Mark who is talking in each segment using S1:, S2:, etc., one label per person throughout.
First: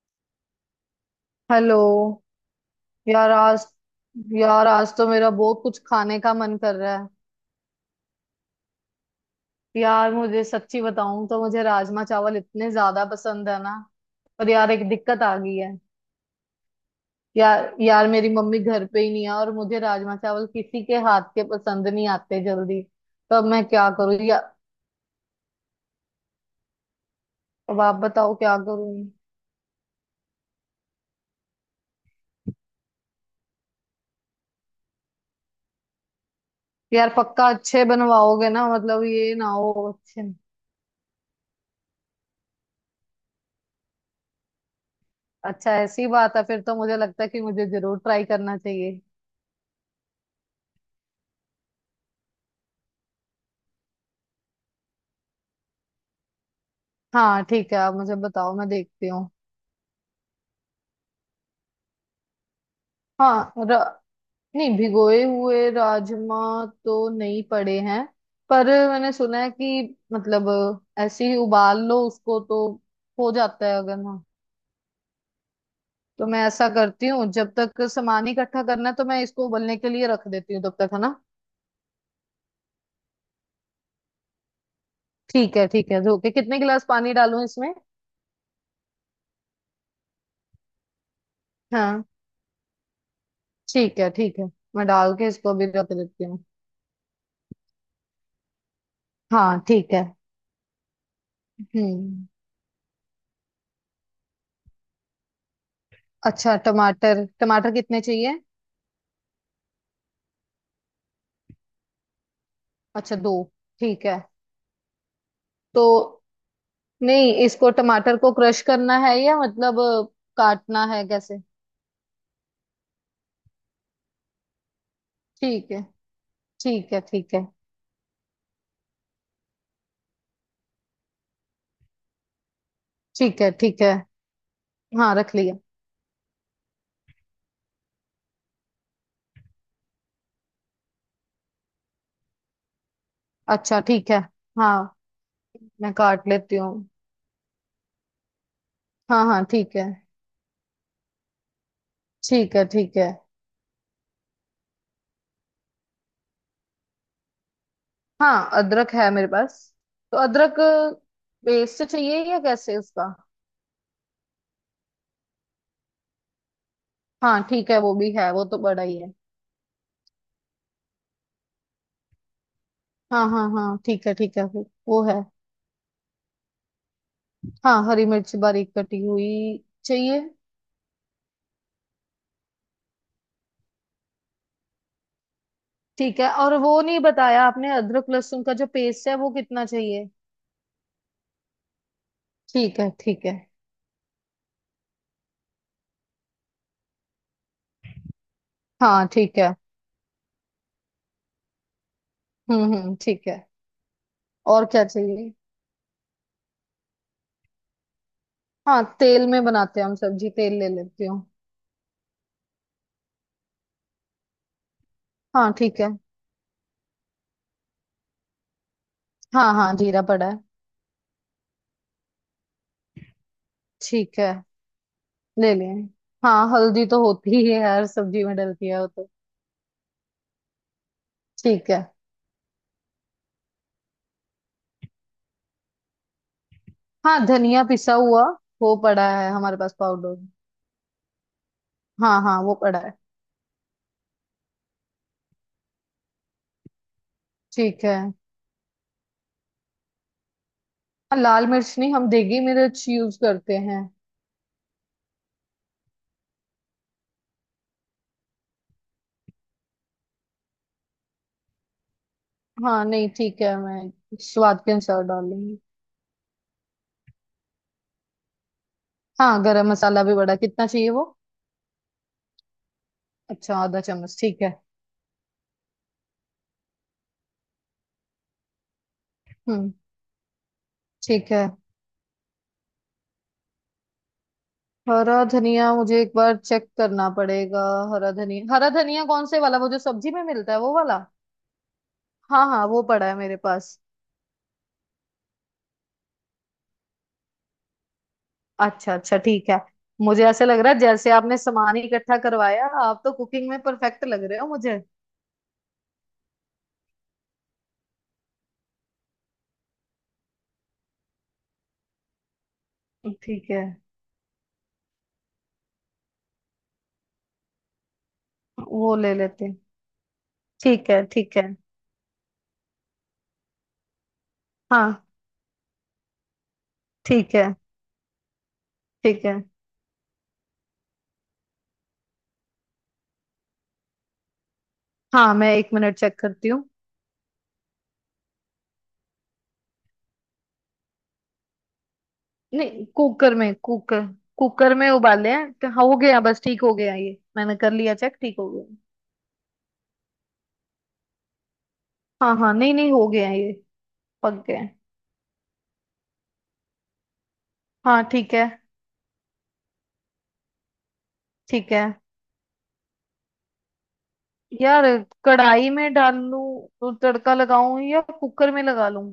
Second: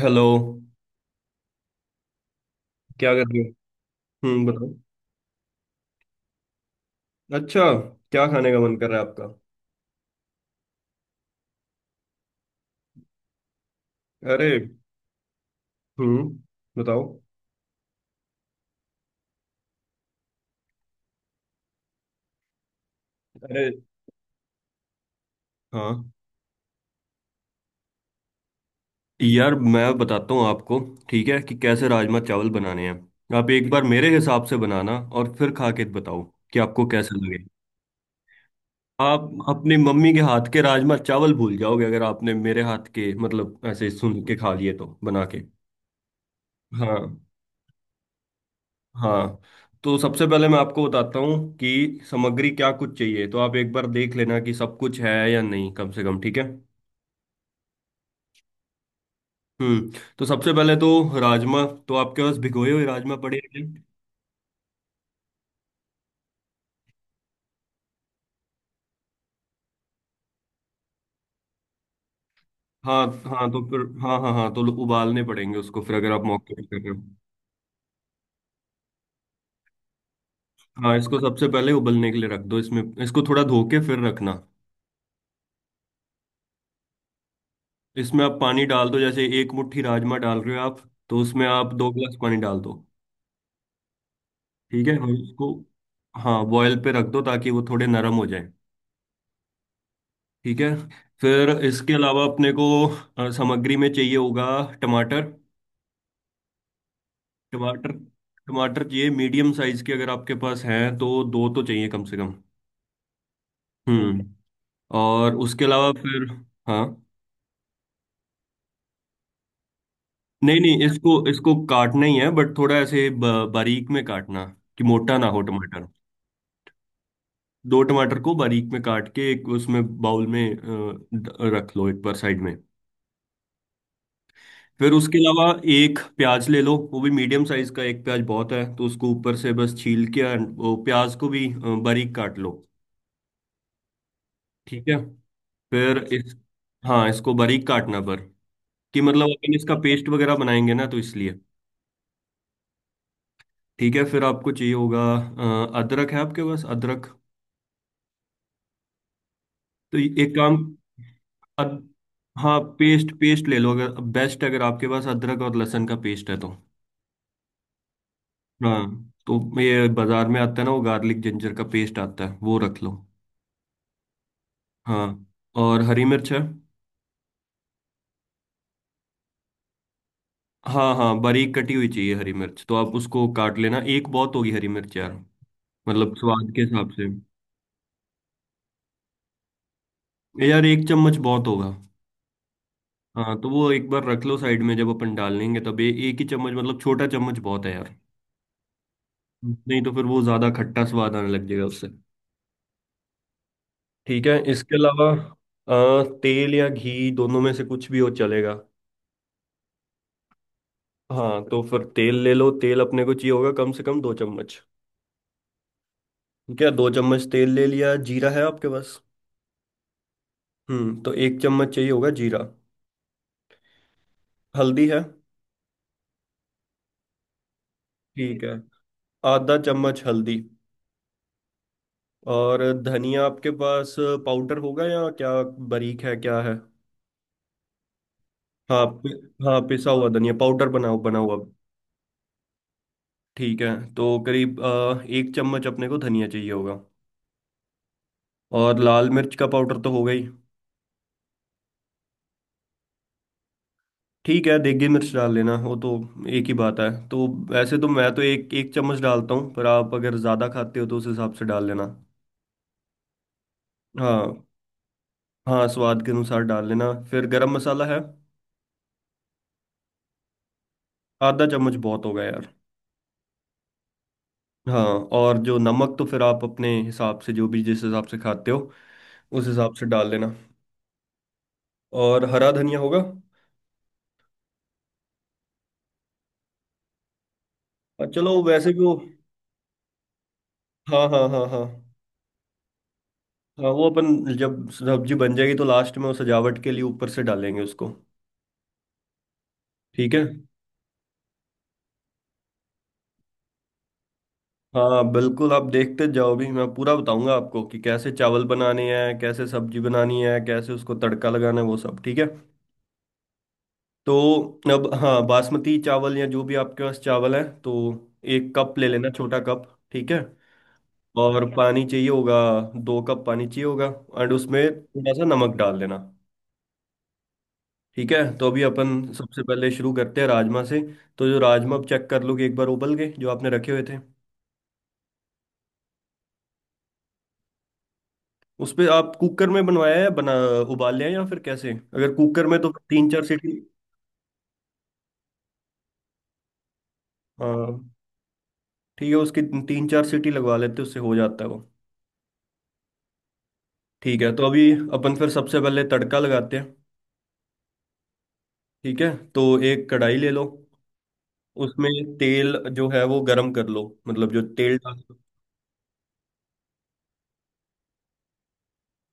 S1: Hello.
S2: Hello.
S1: क्या कर
S2: यार
S1: रहे हो?
S2: आज यार
S1: बताओ।
S2: आज तो मेरा बहुत कुछ खाने का मन कर रहा है।
S1: अच्छा, क्या खाने का मन कर रहा है आपका?
S2: यार, मुझे सच्ची बताऊं तो मुझे राजमा चावल इतने ज्यादा पसंद है ना।
S1: अरे।
S2: पर यार एक दिक्कत आ गई है।
S1: हम्म बताओ।
S2: यार यार मेरी मम्मी घर पे ही नहीं है और मुझे राजमा चावल किसी के हाथ के पसंद नहीं आते जल्दी। तो अब मैं
S1: अरे।
S2: क्या करूँ या,
S1: हाँ,
S2: अब आप बताओ क्या करूँ।
S1: यार मैं बताता हूँ आपको, ठीक है, कि कैसे राजमा चावल बनाने हैं। आप एक बार मेरे हिसाब से बनाना और फिर खा के बताओ कि आपको
S2: यार
S1: कैसे लगे।
S2: पक्का अच्छे बनवाओगे ना, मतलब
S1: आप
S2: ये ना हो
S1: अपनी मम्मी के
S2: अच्छे।
S1: हाथ के राजमा चावल भूल जाओगे अगर आपने मेरे हाथ के, मतलब ऐसे सुन के खा लिए तो, बना के।
S2: अच्छा, ऐसी बात है, फिर तो मुझे
S1: हाँ।
S2: लगता है कि मुझे जरूर ट्राई करना चाहिए।
S1: हाँ, तो सबसे पहले मैं आपको बताता हूँ कि सामग्री क्या कुछ चाहिए, तो आप एक बार देख लेना कि सब कुछ है या नहीं कम से कम, ठीक है?
S2: हाँ ठीक है, आप मुझे बताओ मैं देखती हूँ।
S1: हम्म तो सबसे पहले तो राजमा, तो आपके पास भिगोए हुए राजमा पड़े हैं
S2: हाँ,
S1: क्या?
S2: नहीं, भिगोए हुए राजमा तो नहीं पड़े हैं। पर मैंने सुना है कि मतलब ऐसे ही उबाल लो उसको तो
S1: हाँ।
S2: हो
S1: हाँ तो
S2: जाता है,
S1: फिर,
S2: अगर
S1: हाँ
S2: ना।
S1: हाँ हाँ, तो उबालने पड़ेंगे उसको फिर, अगर आप
S2: तो मैं
S1: मौके पे
S2: ऐसा
S1: कर रहे हो।
S2: करती हूँ, जब तक सामान इकट्ठा करना है तो मैं इसको उबलने के लिए रख देती हूँ तब तक,
S1: हाँ,
S2: है
S1: इसको
S2: ना।
S1: सबसे पहले उबलने के लिए रख दो। इसमें इसको थोड़ा धो के फिर रखना।
S2: ठीक है ठीक है, धो के कितने गिलास पानी डालूं इसमें।
S1: इसमें आप पानी डाल दो। जैसे 1 मुट्ठी राजमा डाल रहे हो आप, तो उसमें आप दो
S2: हाँ
S1: गिलास पानी डाल दो।
S2: ठीक है ठीक है,
S1: ठीक
S2: मैं
S1: है। और
S2: डाल के
S1: उसको,
S2: इसको अभी रख देती हूँ।
S1: हाँ, बॉयल पे रख दो ताकि वो थोड़े नरम हो जाए।
S2: हाँ ठीक है।
S1: ठीक है। फिर इसके अलावा
S2: हम्म,
S1: अपने को सामग्री में चाहिए होगा टमाटर।
S2: अच्छा टमाटर, टमाटर
S1: टमाटर,
S2: कितने चाहिए।
S1: टमाटर चाहिए मीडियम साइज के। अगर आपके पास हैं तो दो तो चाहिए कम से कम।
S2: अच्छा दो, ठीक है।
S1: हम्म और उसके
S2: तो
S1: अलावा फिर, हाँ,
S2: नहीं, इसको टमाटर को क्रश करना है या मतलब
S1: नहीं नहीं,
S2: काटना है
S1: इसको
S2: कैसे।
S1: इसको काटना ही है। बट थोड़ा ऐसे बारीक में काटना, कि मोटा ना हो
S2: ठीक है
S1: टमाटर।
S2: ठीक है। ठीक है
S1: दो टमाटर को बारीक में काट के एक उसमें बाउल में रख लो एक बार साइड में।
S2: ठीक है। ठीक है,
S1: फिर
S2: हाँ
S1: उसके
S2: रख
S1: अलावा
S2: लिया।
S1: एक प्याज ले लो। वो भी मीडियम साइज का, एक प्याज बहुत है। तो उसको ऊपर से बस छील के and वो प्याज को भी बारीक काट लो।
S2: अच्छा ठीक है,
S1: ठीक है,
S2: हाँ मैं
S1: फिर
S2: काट
S1: इस,
S2: लेती हूँ।
S1: हाँ, इसको बारीक काटना, पर कि
S2: हाँ
S1: मतलब
S2: हाँ
S1: अपन इसका
S2: ठीक है,
S1: पेस्ट वगैरह बनाएंगे ना, तो इसलिए।
S2: ठीक है ठीक है।
S1: ठीक है, फिर आपको चाहिए होगा अदरक। है आपके पास अदरक?
S2: हाँ अदरक है मेरे पास।
S1: तो
S2: तो
S1: ये- एक काम।
S2: अदरक
S1: अद,
S2: पेस्ट चाहिए या
S1: हाँ,
S2: कैसे उसका।
S1: पेस्ट, पेस्ट ले लो। अगर, बेस्ट, अगर आपके पास अदरक और लहसुन का पेस्ट है तो।
S2: हाँ ठीक है, वो भी है, वो तो बड़ा ही
S1: हाँ,
S2: है।
S1: तो ये बाजार में आता है ना, वो गार्लिक जिंजर का पेस्ट आता है, वो रख लो।
S2: हाँ हाँ हाँ ठीक है ठीक है, वो
S1: हाँ,
S2: है।
S1: और हरी मिर्च है?
S2: हाँ हरी मिर्च बारीक कटी हुई चाहिए।
S1: हाँ हाँ, बारीक कटी हुई चाहिए हरी मिर्च। तो आप उसको काट लेना। एक बहुत होगी हरी मिर्च यार, मतलब
S2: ठीक है,
S1: स्वाद
S2: और
S1: के
S2: वो
S1: हिसाब
S2: नहीं
S1: से।
S2: बताया आपने, अदरक लहसुन का जो पेस्ट है वो कितना चाहिए।
S1: यार 1 चम्मच बहुत होगा।
S2: ठीक है ठीक है।
S1: हाँ, तो वो एक बार रख लो साइड में। जब अपन डाल लेंगे तब, एक ही चम्मच, मतलब छोटा चम्मच बहुत है यार।
S2: हाँ ठीक है।
S1: नहीं तो फिर वो ज्यादा खट्टा स्वाद आने लग जाएगा उससे।
S2: हम्म, ठीक है,
S1: ठीक है,
S2: और
S1: इसके
S2: क्या
S1: अलावा
S2: चाहिए।
S1: तेल या घी, दोनों में से कुछ भी हो चलेगा।
S2: हाँ तेल में बनाते हैं हम सब्जी, तेल ले लेती हूँ।
S1: हाँ, तो फिर तेल ले लो। तेल अपने को चाहिए होगा कम से कम 2 चम्मच।
S2: हाँ ठीक है।
S1: ठीक है, 2 चम्मच तेल ले लिया। जीरा है आपके पास?
S2: हाँ हाँ जीरा पड़ा है।
S1: तो 1 चम्मच चाहिए होगा जीरा।
S2: ठीक है,
S1: हल्दी है?
S2: ले लें। हाँ हल्दी तो होती ही है, हर सब्जी में
S1: ठीक है,
S2: डलती है वो तो।
S1: आधा चम्मच हल्दी।
S2: ठीक है।
S1: और धनिया आपके पास पाउडर होगा या क्या? बारीक है, क्या है?
S2: हाँ धनिया पिसा हुआ वो
S1: हाँ
S2: पड़ा है हमारे
S1: हाँ,
S2: पास,
S1: पिसा हुआ
S2: पाउडर।
S1: धनिया पाउडर, बनाओ, बना हुआ।
S2: हाँ हाँ वो पड़ा है।
S1: ठीक है, तो करीब 1 चम्मच अपने को धनिया चाहिए होगा।
S2: ठीक है, हाँ।
S1: और लाल मिर्च का पाउडर तो होगा ही।
S2: लाल मिर्च नहीं, हम देगी मिर्च यूज करते हैं।
S1: ठीक है, देगी मिर्च डाल लेना वो तो, एक ही बात है। तो वैसे तो मैं तो एक एक चम्मच डालता हूँ, पर आप अगर ज़्यादा खाते हो तो उस हिसाब से डाल लेना।
S2: हाँ नहीं ठीक है, मैं
S1: हाँ,
S2: स्वाद के अनुसार डाल लूंगी।
S1: हाँ, स्वाद के अनुसार डाल लेना। फिर गरम मसाला है?
S2: हाँ गरम मसाला भी बड़ा, कितना चाहिए वो।
S1: आधा चम्मच बहुत होगा यार।
S2: अच्छा आधा चम्मच, ठीक है।
S1: हाँ, और जो नमक, तो फिर आप अपने हिसाब से, जो भी जिस हिसाब से खाते हो उस
S2: हम्म,
S1: हिसाब से डाल लेना।
S2: ठीक है।
S1: और हरा धनिया होगा?
S2: हरा धनिया मुझे एक बार चेक करना पड़ेगा।
S1: और
S2: हरा
S1: चलो
S2: धनिया, हरा
S1: वैसे भी वो,
S2: धनिया कौन से वाला, वो जो सब्जी में मिलता है वो वाला।
S1: हाँ हाँ हाँ हाँ।
S2: हाँ हाँ वो पड़ा है मेरे
S1: हाँ
S2: पास।
S1: वो अपन जब सब्जी बन जाएगी तो लास्ट में वो सजावट के लिए ऊपर से डालेंगे उसको।
S2: अच्छा अच्छा ठीक है।
S1: ठीक है।
S2: मुझे ऐसे लग रहा है जैसे आपने सामान ही इकट्ठा करवाया, आप तो कुकिंग में परफेक्ट लग रहे हो मुझे।
S1: हाँ बिल्कुल, आप देखते जाओ भी, मैं पूरा बताऊंगा आपको कि कैसे चावल बनाने हैं, कैसे सब्जी बनानी है, कैसे उसको तड़का लगाना है, वो सब, ठीक है।
S2: ठीक है।
S1: तो अब, हाँ, बासमती चावल या जो भी आपके पास चावल है, तो 1 कप ले
S2: वो
S1: लेना,
S2: ले
S1: छोटा
S2: लेते हैं।
S1: कप। ठीक है,
S2: ठीक है ठीक
S1: और
S2: है।
S1: ठीक है पानी चाहिए होगा। 2 कप पानी चाहिए होगा। एंड उसमें
S2: हाँ,
S1: थोड़ा सा नमक डाल देना।
S2: ठीक है
S1: ठीक है, तो अभी अपन
S2: ठीक है।
S1: सबसे पहले शुरू करते हैं राजमा से। तो जो राजमा, आप चेक कर लो कि एक बार उबल गए जो आपने रखे हुए थे।
S2: हाँ मैं एक मिनट चेक करती हूँ।
S1: उस पे आप कुकर में बनवाया है, बना, उबाल लिया है या फिर कैसे? अगर कुकर में, तो
S2: नहीं,
S1: तीन चार
S2: कुकर में।
S1: सीटी
S2: कुकर कुकर में उबाले हैं तो, हाँ हो गया बस, ठीक हो गया ये, मैंने कर
S1: हाँ
S2: लिया चेक, ठीक हो गया।
S1: ठीक है, उसकी 3-4 सीटी लगवा लेते हैं, उससे हो जाता है वो।
S2: हाँ हाँ नहीं नहीं, हो गया ये।
S1: ठीक है,
S2: पक
S1: तो
S2: गया।
S1: अभी अपन फिर सबसे पहले तड़का लगाते हैं।
S2: हाँ ठीक है।
S1: ठीक है, तो एक कढ़ाई ले लो।
S2: ठीक है।
S1: उसमें तेल जो है वो गरम कर लो, मतलब जो तेल
S2: यार
S1: डाल,
S2: कढ़ाई में डाल लूं तो तड़का लगाऊं या कुकर में लगा लूं।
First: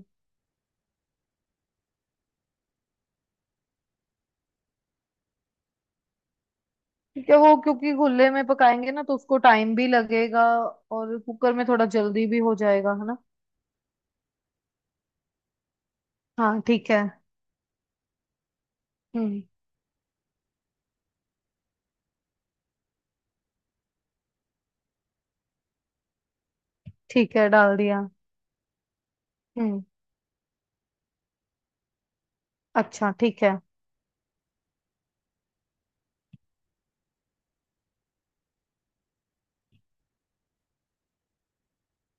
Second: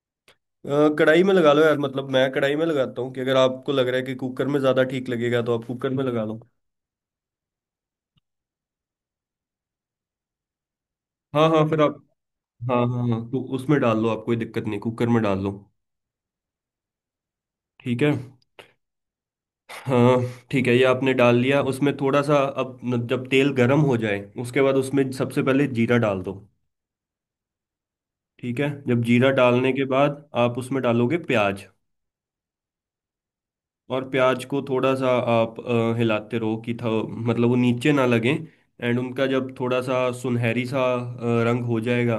S1: कढ़ाई में लगा लो यार। मतलब मैं कढ़ाई में लगाता हूँ, कि अगर आपको लग रहा है कि कुकर में ज़्यादा ठीक लगेगा तो आप कुकर में लगा लो।
S2: क्या वो क्योंकि खुले में पकाएंगे ना तो उसको टाइम भी लगेगा, और
S1: हाँ
S2: कुकर
S1: हाँ,
S2: में
S1: फिर
S2: थोड़ा
S1: आप,
S2: जल्दी भी हो
S1: हाँ
S2: जाएगा, है
S1: हाँ
S2: ना।
S1: हाँ, तो उसमें डाल लो आप, कोई दिक्कत नहीं, कुकर में डाल लो।
S2: हाँ ठीक है।
S1: ठीक है।
S2: हम्म।
S1: हाँ ठीक है, ये आपने डाल लिया उसमें थोड़ा सा। अब जब तेल गर्म हो जाए उसके बाद उसमें सबसे पहले जीरा डाल दो।
S2: ठीक है, डाल दिया।
S1: ठीक है, जब जीरा डालने
S2: हम्म,
S1: के बाद आप उसमें डालोगे प्याज।
S2: अच्छा ठीक है।
S1: और प्याज को थोड़ा सा आप हिलाते रहो कि था, मतलब वो नीचे ना लगे। एंड उनका जब थोड़ा सा सुनहरी सा रंग हो जाएगा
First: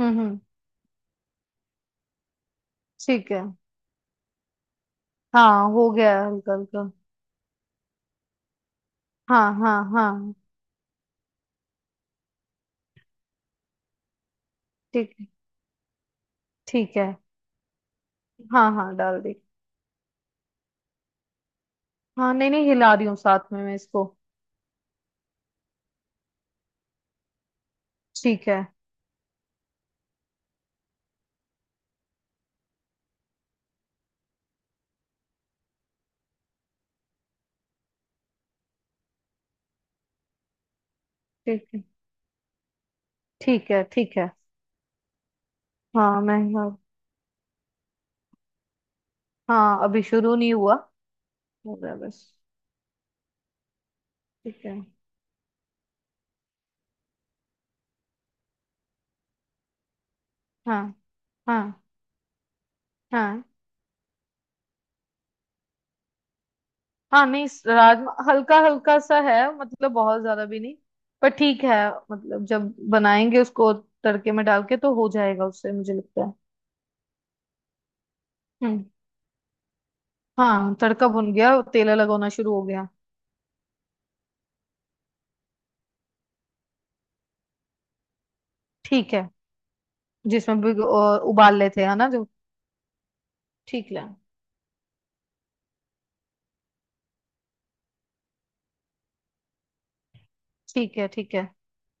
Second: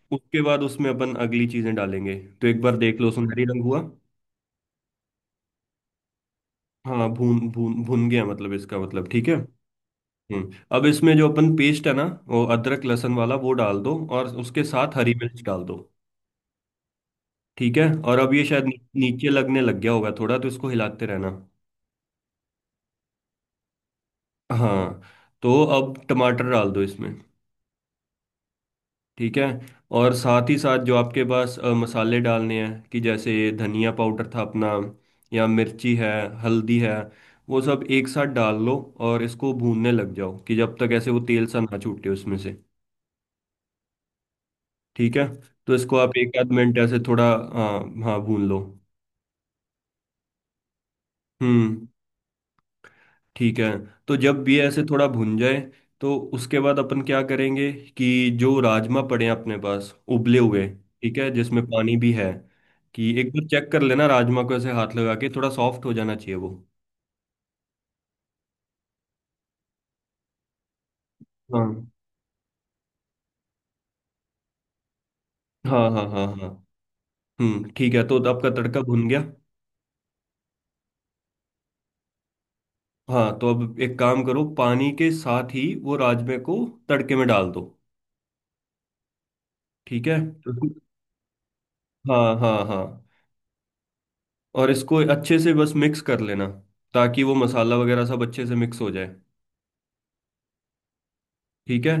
S2: हम्म।
S1: उसके बाद उसमें अपन अगली चीजें डालेंगे। तो एक बार देख लो,
S2: ठीक है,
S1: सुनहरी रंग हुआ।
S2: हाँ हो गया हल्का हल्का।
S1: हाँ, भून भून भून गया मतलब, इसका मतलब ठीक है।
S2: हाँ हाँ हाँ।
S1: अब इसमें जो अपन पेस्ट है ना, वो अदरक लहसुन वाला, वो डाल दो और उसके साथ हरी
S2: ठीक है
S1: मिर्च डाल दो।
S2: ठीक है,
S1: ठीक है। और अब ये शायद
S2: हाँ हाँ डाल
S1: नीचे
S2: दी।
S1: लगने लग गया होगा थोड़ा, तो इसको हिलाते रहना।
S2: हाँ नहीं नहीं, हिला रही हूँ साथ में मैं इसको।
S1: हाँ, तो अब टमाटर डाल दो इसमें।
S2: ठीक है
S1: ठीक है, और साथ ही साथ जो आपके पास मसाले डालने हैं, कि जैसे धनिया पाउडर था अपना, या मिर्ची है, हल्दी है, वो सब एक साथ डाल लो। और इसको भूनने लग जाओ कि जब तक ऐसे वो तेल सा
S2: ठीक
S1: ना
S2: है।
S1: छूटे उसमें से।
S2: ठीक है ठीक है।
S1: ठीक है, तो इसको आप
S2: हाँ
S1: एक
S2: मैं
S1: आध
S2: हिला-
S1: मिनट ऐसे थोड़ा, हाँ, हाँ भून लो।
S2: हाँ अभी शुरू नहीं हुआ, हो
S1: हम्म
S2: गया बस।
S1: ठीक है, तो जब ये
S2: ठीक है।
S1: ऐसे थोड़ा भुन जाए तो उसके बाद अपन क्या करेंगे, कि जो राजमा पड़े हैं अपने पास उबले हुए,
S2: हाँ
S1: ठीक है, जिसमें
S2: हाँ
S1: पानी भी है, कि एक
S2: हाँ,
S1: बार चेक कर लेना राजमा को। ऐसे हाथ लगा के थोड़ा सॉफ्ट हो जाना चाहिए वो।
S2: हाँ नहीं इस राजमा हल्का हल्का सा है, मतलब बहुत ज्यादा भी नहीं, पर ठीक है।
S1: हाँ
S2: मतलब जब बनाएंगे उसको, तड़के में डाल के तो हो जाएगा उससे
S1: हाँ
S2: मुझे
S1: हाँ
S2: लगता
S1: हाँ
S2: है।
S1: हाँ। ठीक है, तो आपका तड़का
S2: हम्म।
S1: भुन गया।
S2: हाँ तड़का भुन गया, तेल लगाना शुरू हो गया।
S1: हाँ तो अब एक काम करो, पानी के साथ ही वो राजमे को तड़के में डाल दो।
S2: ठीक है।
S1: ठीक है
S2: जिसमें
S1: तो-
S2: भी उबाल लेते हैं, है ना जो।
S1: हाँ हाँ हाँ।
S2: ठीक है
S1: और इसको अच्छे से बस मिक्स कर लेना, ताकि वो मसाला वगैरह सब अच्छे से मिक्स हो जाए।
S2: ठीक है। ठीक है,
S1: ठीक है।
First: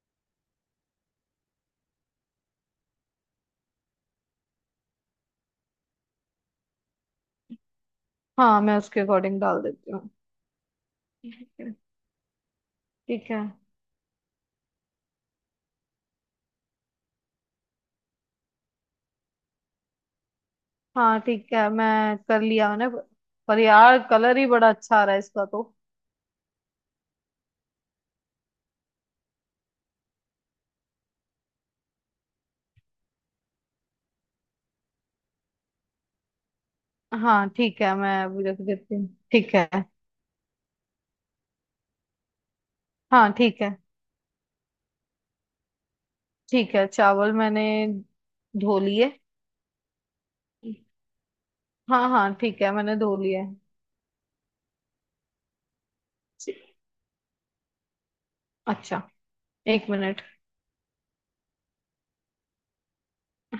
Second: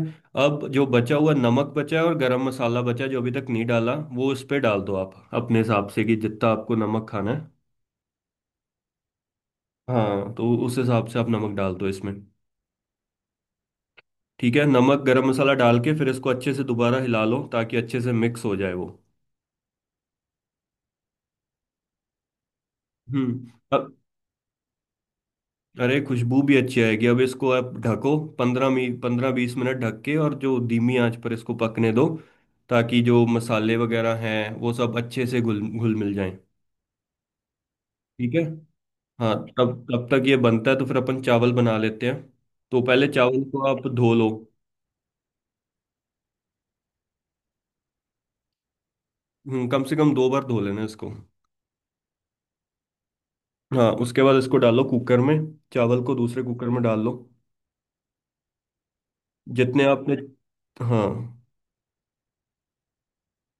S1: अब जो बचा हुआ नमक बचा है और गरम मसाला बचा है जो अभी तक नहीं डाला, वो उस पे डाल दो आप, अपने हिसाब से, कि जितना आपको नमक खाना है।
S2: हाँ मैं उसके अकॉर्डिंग डाल देती हूँ।
S1: हाँ, तो उस हिसाब से आप
S2: ठीक
S1: नमक
S2: है
S1: डाल दो इसमें।
S2: ठीक है।
S1: ठीक है, नमक गरम मसाला डाल के फिर इसको अच्छे से दोबारा हिला लो ताकि अच्छे से मिक्स हो जाए वो।
S2: हाँ ठीक है, मैं कर लिया मैंने।
S1: हम्म
S2: पर
S1: अब,
S2: यार कलर ही बड़ा अच्छा आ रहा है इसका तो।
S1: अरे खुशबू भी अच्छी आएगी। अब इसको आप ढको पंद्रह मी 15-20 मिनट ढक के, और जो धीमी आंच पर इसको पकने दो, ताकि जो मसाले वगैरह हैं वो सब अच्छे से घुल घुल मिल जाएं।
S2: हाँ ठीक है, मैं
S1: ठीक है।
S2: अभी रख देती हूँ,
S1: हाँ,
S2: ठीक है।
S1: तब तब तक ये बनता है तो फिर अपन चावल बना लेते हैं। तो पहले
S2: हाँ
S1: चावल
S2: ठीक
S1: को
S2: है।
S1: आप धो लो।
S2: ठीक है चावल मैंने धो लिए।
S1: कम से कम 2 बार धो लेना इसको।
S2: हाँ हाँ ठीक है मैंने धो लिए।
S1: हाँ, उसके बाद इसको डालो कुकर में। चावल को दूसरे कुकर में डाल लो।
S2: अच्छा,
S1: जितने
S2: एक
S1: आपने,
S2: मिनट।
S1: हाँ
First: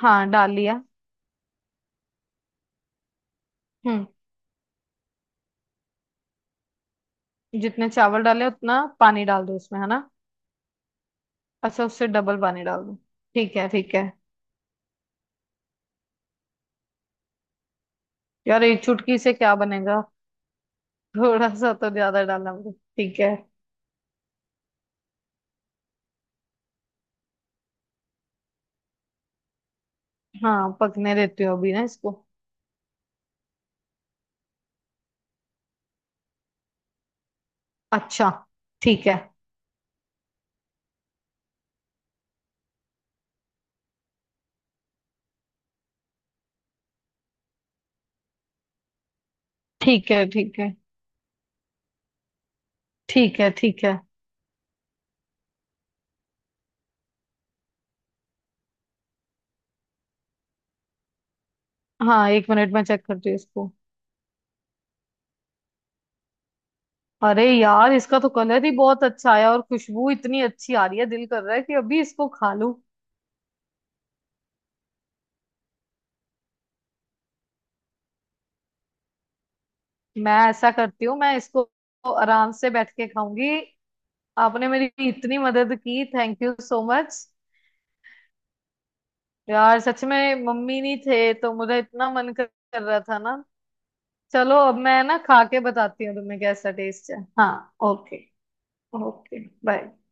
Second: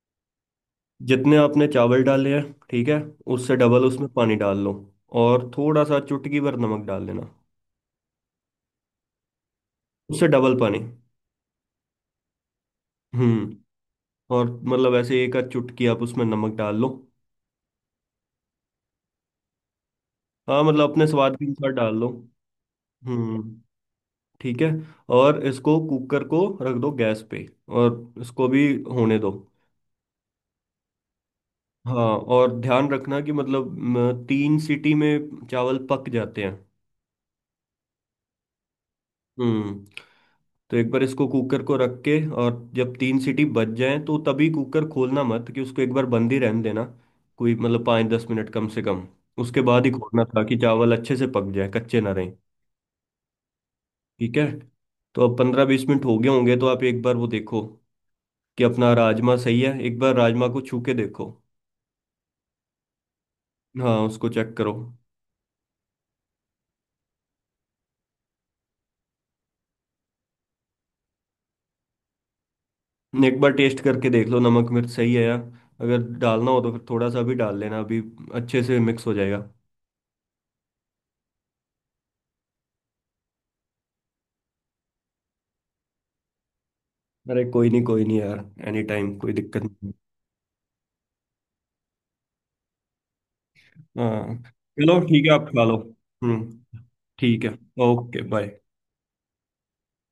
S2: हाँ डाल लिया।
S1: जितने आपने चावल डाले हैं, ठीक है, उससे डबल
S2: हम्म,
S1: उसमें पानी डाल लो। और थोड़ा सा चुटकी भर नमक डाल देना।
S2: जितने चावल डाले उतना पानी डाल दो उसमें, है ना।
S1: उससे डबल पानी।
S2: अच्छा, उससे डबल पानी डाल दो।
S1: हम्म
S2: ठीक है ठीक है।
S1: और मतलब ऐसे एक आध चुटकी आप उसमें नमक डाल लो।
S2: यार एक चुटकी से क्या बनेगा,
S1: हाँ, मतलब अपने स्वाद के
S2: थोड़ा
S1: अनुसार
S2: सा तो
S1: डाल लो।
S2: ज्यादा डालना पड़ेगा। ठीक है।
S1: हम्म ठीक है। और इसको कुकर को रख दो गैस पे, और इसको भी होने दो।
S2: हाँ पकने देती हूँ अभी ना
S1: हाँ,
S2: इसको।
S1: और ध्यान रखना कि मतलब, 3 सीटी में चावल पक जाते हैं।
S2: अच्छा ठीक है।
S1: हम्म तो एक बार इसको कुकर को रख के, और जब 3 सीटी बज जाएं तो तभी कुकर खोलना मत, कि उसको एक बार बंद ही रहने देना, कोई मतलब 5-10 मिनट कम से कम। उसके बाद ही
S2: ठीक
S1: खोलना
S2: है
S1: था, कि
S2: ठीक है।
S1: चावल अच्छे से पक जाए, कच्चे ना रहें।
S2: ठीक है ठीक है।
S1: ठीक है, तो अब 15-20 मिनट हो गए होंगे तो आप एक बार वो देखो कि अपना राजमा सही है। एक बार राजमा को छू के देखो।
S2: हाँ एक मिनट में चेक करती हूँ इसको।
S1: हाँ, उसको चेक करो।
S2: अरे यार, इसका तो कलर ही बहुत अच्छा आया, और खुशबू इतनी अच्छी आ रही है, दिल कर रहा है कि अभी इसको खा लूं।
S1: एक बार टेस्ट करके देख लो नमक मिर्च सही है, या अगर डालना हो तो फिर थोड़ा सा भी डाल लेना अभी। अच्छे से मिक्स हो जाएगा।
S2: मैं ऐसा करती हूँ, मैं इसको आराम से बैठ के खाऊंगी। आपने मेरी इतनी मदद की, थैंक यू सो मच।
S1: अरे कोई नहीं, कोई नहीं यार, एनी टाइम, कोई दिक्कत
S2: यार
S1: नहीं।
S2: सच में, मम्मी नहीं थे तो मुझे इतना मन कर कर रहा था ना।
S1: हाँ,
S2: चलो अब
S1: चलो
S2: मैं ना
S1: ठीक है,
S2: खा
S1: आप
S2: के
S1: खा लो।
S2: बताती हूँ तुम्हें कैसा
S1: हम्म
S2: टेस्ट है।
S1: ठीक
S2: हाँ
S1: है। Okay
S2: okay.
S1: Bye.
S2: Okay bye.